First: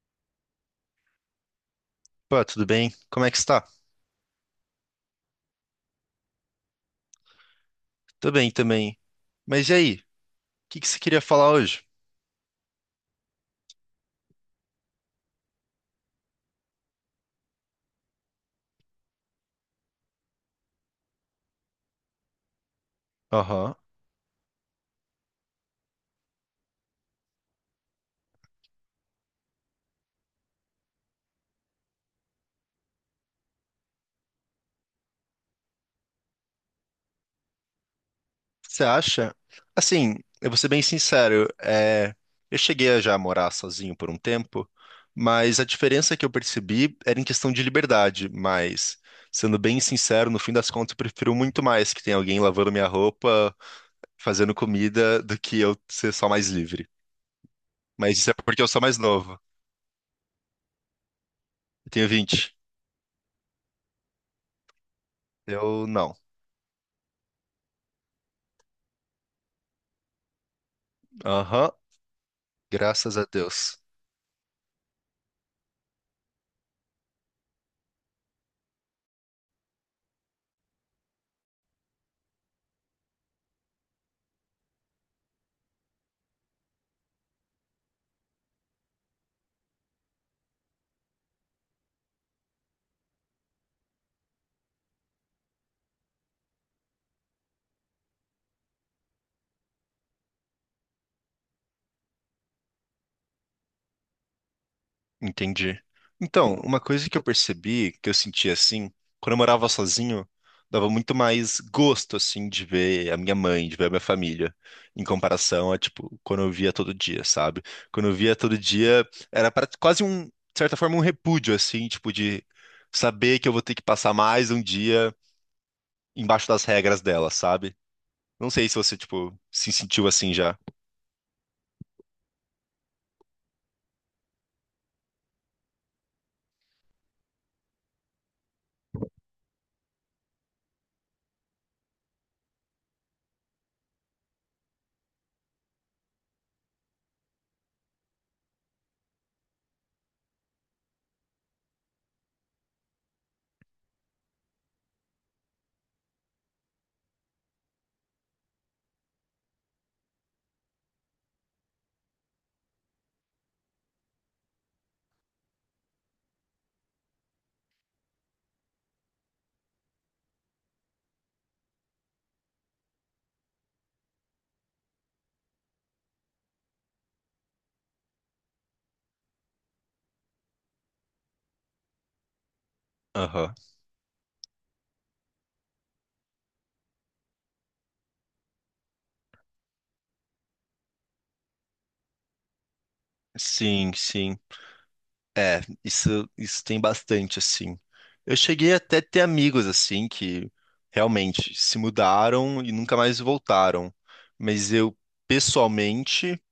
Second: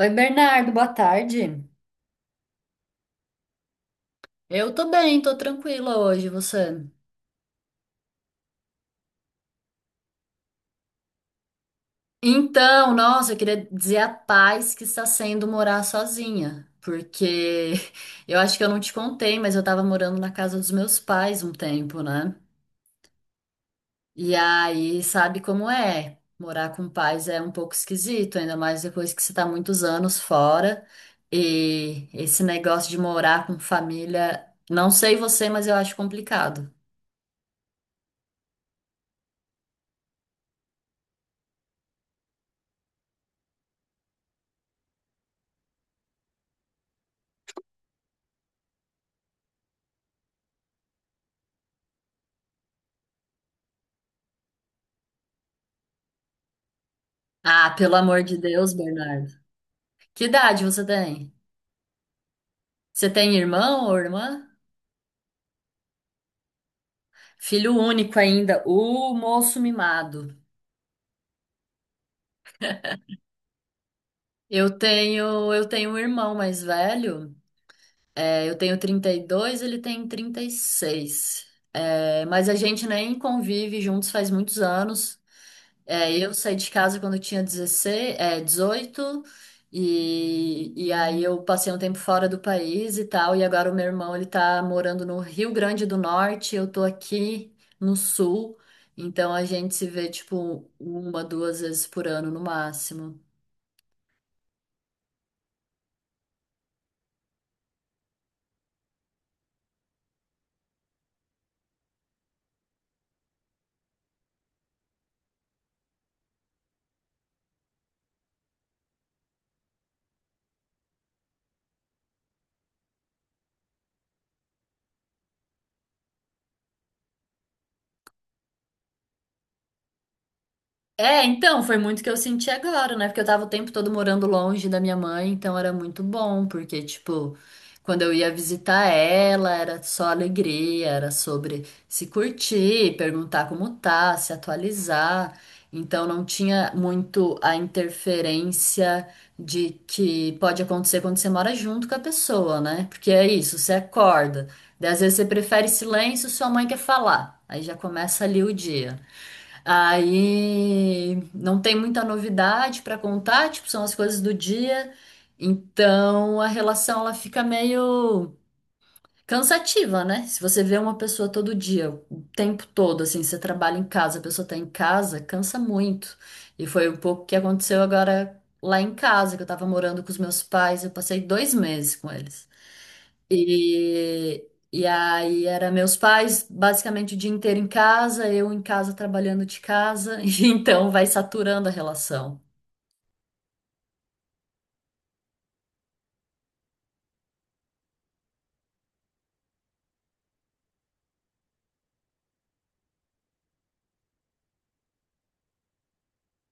Oi, Bernardo, boa tarde. Pô, tudo bem? Como é que está? Eu tô bem, tô tranquila hoje, você? Tô bem também. Mas e aí? O que que você queria falar hoje? Então, nossa, eu queria dizer a paz que está sendo morar sozinha, porque eu acho que eu não te contei, mas eu tava morando na casa dos meus pais um tempo, né? Aham. E aí, sabe como é? Morar com pais é um pouco esquisito, ainda mais depois que você tá muitos anos fora. E esse negócio de morar com família, não sei você, mas eu acho complicado. Você acha? Assim, eu vou ser bem sincero, eu cheguei a já morar sozinho por um tempo, mas a diferença que eu percebi era em questão de liberdade, mas sendo bem sincero, no fim das contas eu prefiro muito mais que tenha alguém lavando minha roupa, fazendo comida, do que eu ser só mais livre. Ah, pelo Mas amor isso é de porque eu Deus, sou mais Bernardo. novo. Que idade você tem? Eu tenho 20. Você tem irmão ou irmã? Eu não. Filho único ainda, o moço mimado. Aham. Graças a Deus. Eu tenho um irmão mais velho. É, eu tenho 32, ele tem 36. É, mas a gente nem convive juntos faz muitos anos. É, eu saí de casa quando eu tinha 16, 18, e aí eu passei um tempo fora do país e tal, e agora o meu irmão, ele tá morando no Rio Grande do Norte, eu tô aqui no Sul, então a gente se vê, tipo, uma, duas vezes por ano no máximo. Entendi. Então, uma coisa que eu percebi, que eu sentia assim, quando eu morava sozinho, dava muito mais gosto, assim, de ver a minha mãe, de ver a minha família, em comparação a, tipo, quando eu via todo dia, sabe? Quando eu via todo dia, era pra, quase um, de certa forma, um repúdio, assim, tipo, de saber que eu vou ter que passar mais um dia embaixo das regras dela, sabe? Não sei se você, tipo, se sentiu assim já. É, então, foi muito que eu senti agora, né? Porque eu tava o tempo todo morando longe da minha mãe, então era muito bom, porque, tipo, quando eu ia visitar ela, era só alegria, era sobre se curtir, perguntar como tá, se atualizar. Então não tinha muito a interferência de que pode acontecer quando você mora junto com a pessoa, né? Porque é isso, você acorda. Daí às vezes você prefere silêncio, sua mãe quer falar. Aí já começa ali o dia. Aí não tem muita novidade para contar, tipo, são as coisas do dia. Então a relação ela fica meio cansativa, né? Se você vê uma pessoa todo dia, o tempo todo, assim, você trabalha em casa, a pessoa tá em casa, cansa muito. E foi um pouco o que aconteceu agora lá em casa, que eu tava morando com os meus pais, eu passei 2 meses com eles. Aham. E aí era meus pais basicamente o dia inteiro em casa, eu em casa trabalhando de casa, e então vai saturando a relação. Sim, sim. É, isso tem bastante, assim. Eu cheguei até a ter amigos, assim, que realmente se mudaram e nunca mais voltaram. Mas eu, pessoalmente,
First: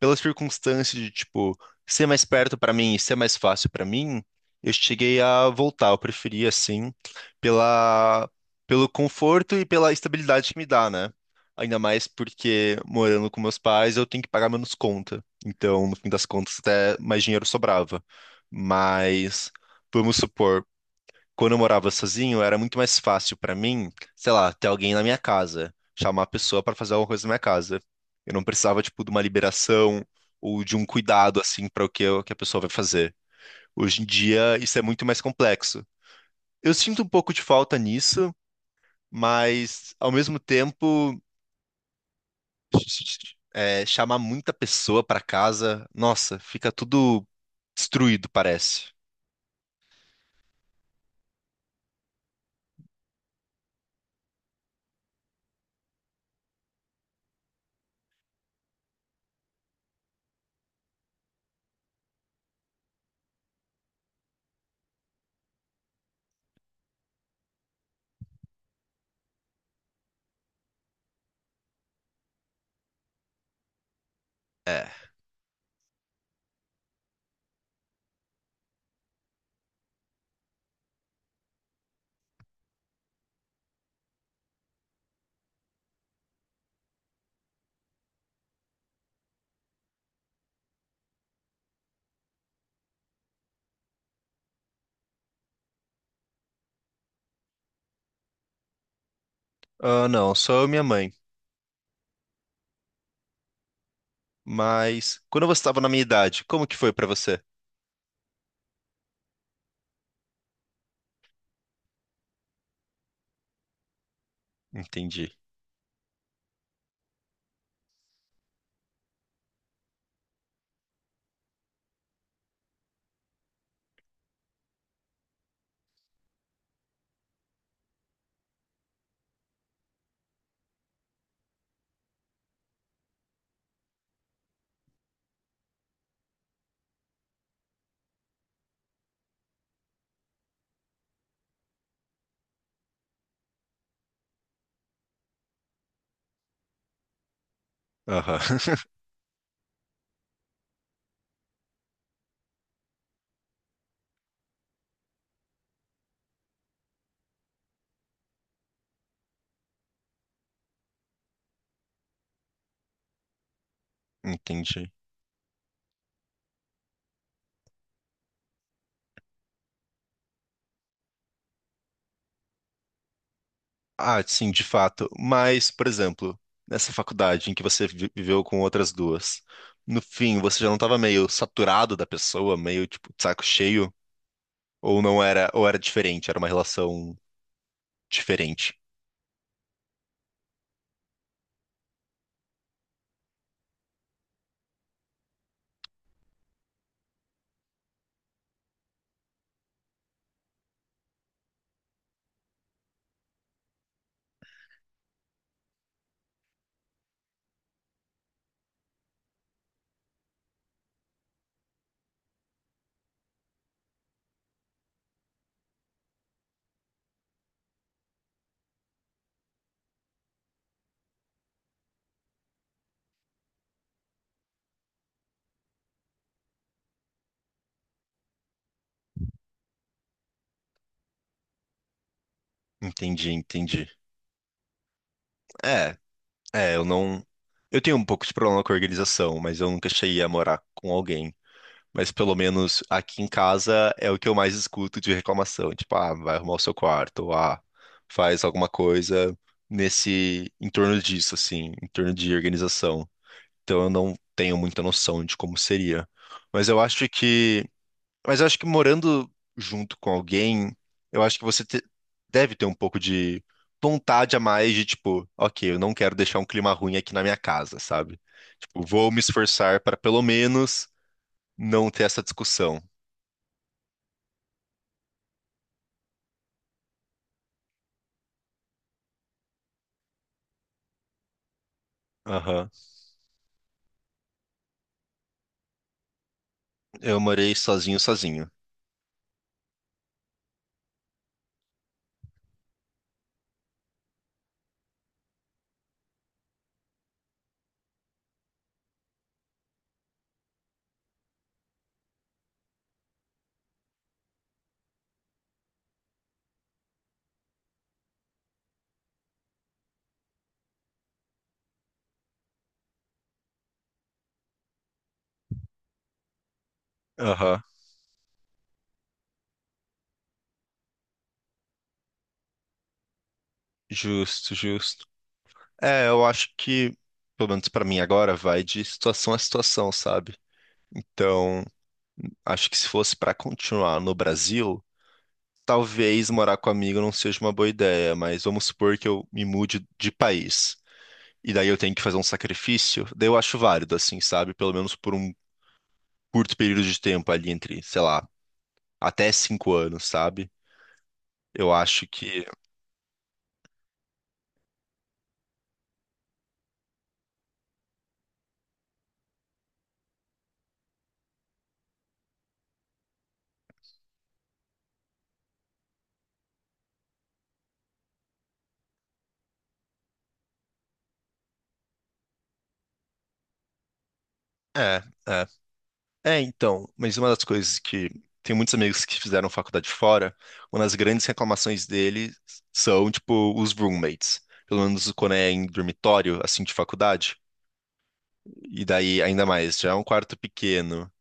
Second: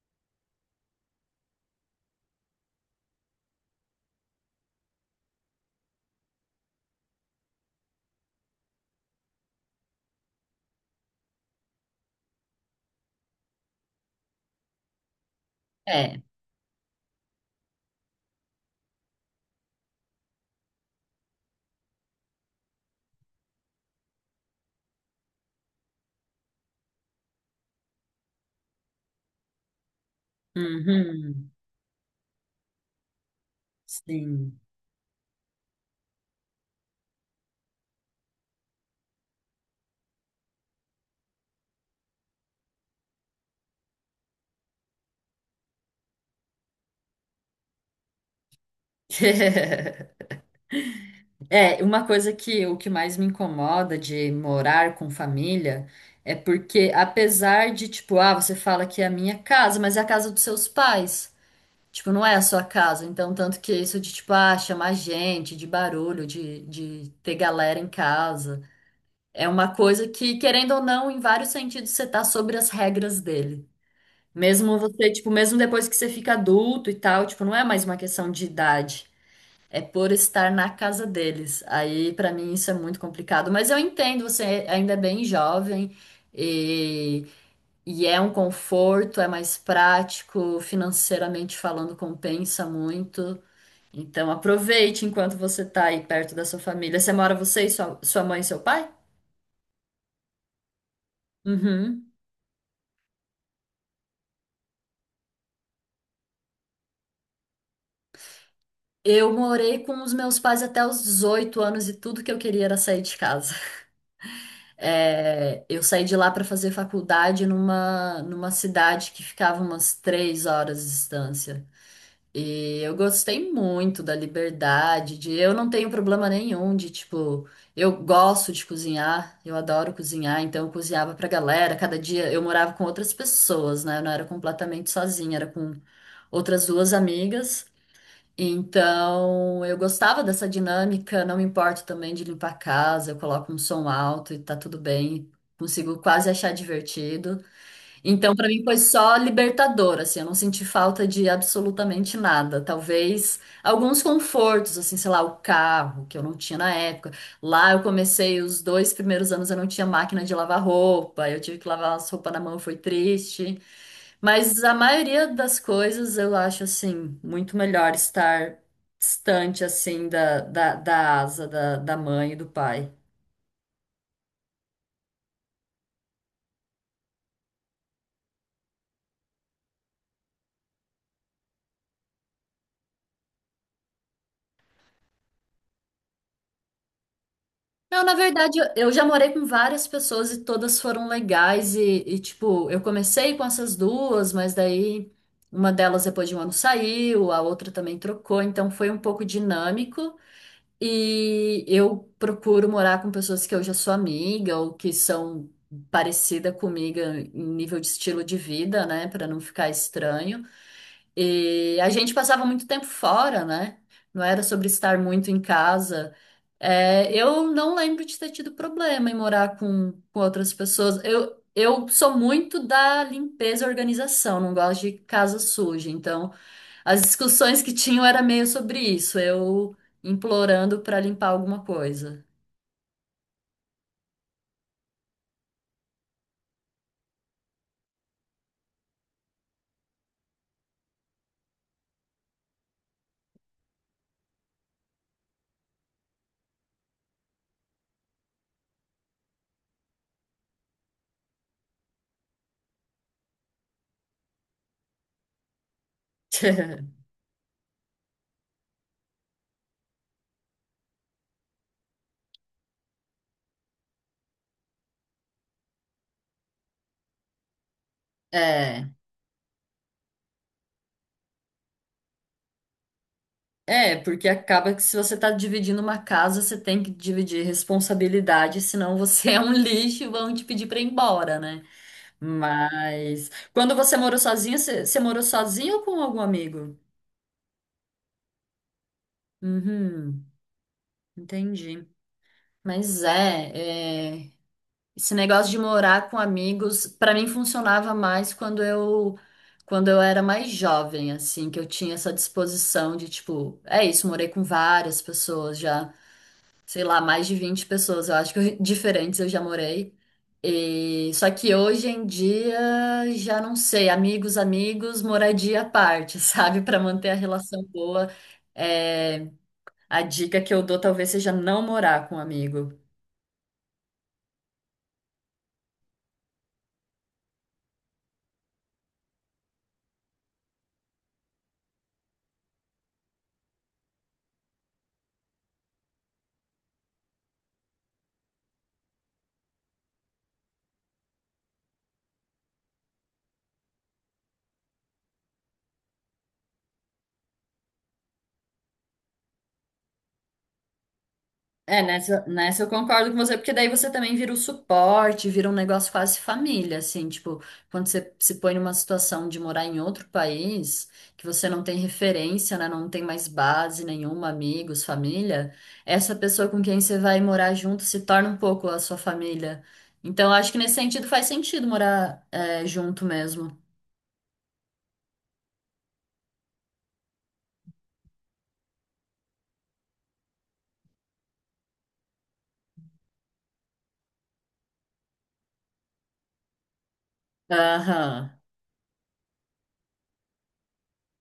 pela circunstância de, tipo, ser mais perto pra mim e ser mais fácil pra mim, eu cheguei a voltar. Eu preferi, assim, pela, pelo conforto e pela estabilidade que me dá, né? Ainda mais porque morando com meus pais, eu tenho que pagar menos conta. Então, no fim É. das contas, até mais dinheiro sobrava. Mas, vamos supor quando eu morava sozinho, era muito mais fácil pra mim, sei lá, ter alguém na minha casa, chamar a pessoa pra fazer alguma coisa na minha casa. Eu não precisava, tipo, de uma liberação ou de um cuidado, Uhum. assim, para o que, que a pessoa vai fazer. Hoje em dia, Sim. isso é muito mais complexo. Eu sinto um pouco de falta nisso, mas, ao mesmo tempo, chamar muita pessoa pra casa, nossa, fica tudo destruído, parece. É, uma coisa que o que mais me incomoda de morar com família é porque apesar de tipo, ah, você fala que é a minha casa, mas é a casa dos seus pais. Tipo, não é a sua casa. Então, tanto que isso de, tipo, ah, chamar gente, de barulho, de ter galera em casa, é uma coisa que, querendo ou não, em vários sentidos, você tá sobre as regras dele. Mesmo É. você, tipo, mesmo depois que você fica adulto e tal, tipo, não é mais uma questão de idade. É por estar na casa deles. Aí, pra mim, isso é muito complicado. Mas eu entendo, você ainda é bem jovem e, e é um conforto, é mais prático, financeiramente falando, compensa muito. Então aproveite enquanto você tá aí perto da sua família. Você mora você e sua mãe e seu pai? Ah, não, só eu e minha mãe. Uhum. Mas quando você estava na minha idade, como que foi pra você? Eu morei com os meus pais até os 18 anos e tudo que eu queria era sair de casa. Entendi. É, eu saí de lá para fazer faculdade numa cidade que ficava umas 3 horas de distância. E eu gostei muito da liberdade, de eu não tenho problema nenhum de tipo, eu gosto de cozinhar, eu adoro cozinhar, então eu cozinhava pra galera, cada dia eu morava com outras pessoas, né? Eu não era completamente sozinha, era com outras duas amigas. Então, eu gostava dessa dinâmica, não me importo também de limpar a casa, eu coloco um som alto e tá tudo bem, consigo quase achar divertido. Então, para Aham. mim foi só libertador, assim, eu não senti falta de absolutamente nada. Talvez alguns confortos, assim, sei lá, o carro, que eu não tinha na época. Lá eu comecei os dois primeiros anos, eu não tinha máquina de lavar roupa, eu tive que lavar as roupas na mão, foi triste. Mas a Entendi. maioria das coisas eu acho, assim, muito melhor estar distante, assim, da asa da mãe e do pai. Ah, sim, de fato. Mas, por exemplo, nessa faculdade em que viveu com outras duas, no fim, você já não estava meio saturado da pessoa, meio tipo de saco cheio? Ou não era, ou era diferente, era uma relação Não, na verdade, eu diferente? eu já morei com várias pessoas e todas foram legais. E, tipo, eu comecei com essas duas, mas daí uma delas depois de um ano saiu, a outra também trocou, então foi um pouco dinâmico. E eu procuro morar com pessoas que eu já sou amiga ou que são parecida comigo em nível de estilo de vida, né, pra não ficar estranho. E a gente passava muito tempo fora, né? Não era sobre estar muito em casa. É, eu não lembro de ter tido problema em morar com, outras pessoas. Eu sou muito da limpeza e organização, não gosto de casa suja. Então, as discussões que tinham era meio sobre isso, eu implorando para limpar alguma coisa. Entendi, entendi. É, é, eu não. Eu tenho um pouco de problema com a organização, mas eu nunca cheguei a morar com alguém. Mas pelo menos aqui em casa é o que eu mais escuto de reclamação. Tipo, ah, vai arrumar o seu quarto, ou, ah, faz alguma coisa nesse, em torno disso, assim, em torno de organização. Então eu não tenho muita noção de como seria. Mas eu acho que, mas eu acho que morando junto com alguém, eu acho que deve ter um pouco de vontade a mais de tipo, ok, eu não quero deixar um clima ruim aqui na minha casa, sabe? Tipo, É. vou me esforçar para pelo menos não ter essa discussão. É, porque acaba que se você tá dividindo uma casa, você tem que dividir responsabilidade, senão você é um lixo e vão te pedir pra ir embora, né? Aham. Mas quando você morou sozinha, você morou sozinha ou com algum amigo? Eu morei sozinho, sozinho. Uhum, entendi. Mas esse negócio de morar com amigos, pra mim funcionava mais quando eu era mais jovem, assim, que eu tinha essa disposição de tipo, é isso, morei com várias pessoas já. Sei lá, mais de 20 pessoas, eu acho que diferentes eu já morei. E, só que hoje em dia já não sei, amigos, amigos, moradia à parte, sabe? Para manter a relação Aham. boa. É, a dica que eu dou talvez seja não morar com um amigo. Justo, justo. É, eu acho que, pelo menos pra mim agora, vai de situação a situação, sabe? Então, acho que se fosse pra continuar no Brasil, talvez morar com amigo não seja uma boa ideia, mas vamos supor que eu me mude de país. E daí eu tenho que fazer um sacrifício, daí eu acho válido, assim, sabe? Pelo menos por um curto período de tempo ali entre, sei lá, até 5 anos, sabe? Eu É, acho nessa, que. nessa eu concordo com você, porque daí você também vira o suporte, vira um negócio quase família, assim, tipo, quando você se põe numa situação de morar em outro país, que você não tem referência, né, não tem mais base nenhuma, amigos, família, essa pessoa com quem você vai morar junto se torna um pouco a sua família. Então, eu acho que nesse sentido faz sentido morar, junto mesmo. É, é. É, então, mas uma das coisas que tem muitos amigos que fizeram faculdade fora, uma das grandes reclamações deles são, tipo, os roommates. Pelo menos quando é em dormitório, assim, de faculdade. Aham. E daí, ainda mais, já é um quarto pequeno,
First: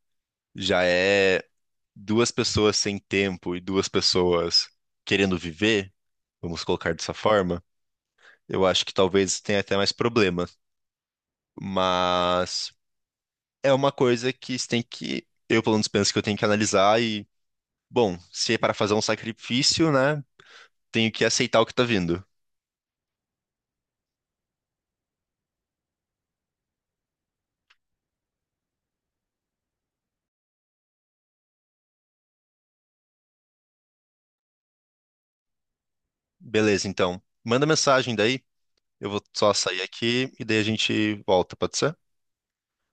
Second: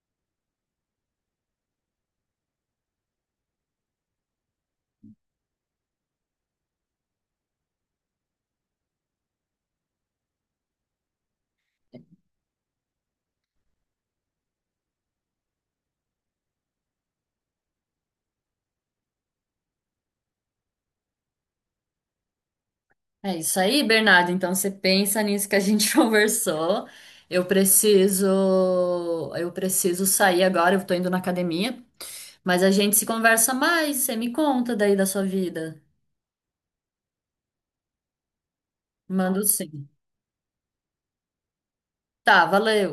já é duas pessoas sem tempo e duas pessoas querendo viver, vamos colocar dessa forma. Eu acho que talvez tenha até mais problema. Mas é uma coisa que você tem que. Eu, pelo menos, penso que eu tenho que analisar Bom, se é para fazer um sacrifício, né? Tenho que aceitar o que tá vindo. É isso aí, Bernardo. Então você pensa nisso que a gente conversou. Eu preciso, eu preciso sair agora, eu tô indo na academia, mas a gente se conversa mais, você me conta daí da sua vida. Beleza, então. Manda mensagem daí. Eu vou Mando só sair sim. aqui e daí a gente volta, pode ser? Tá, valeu.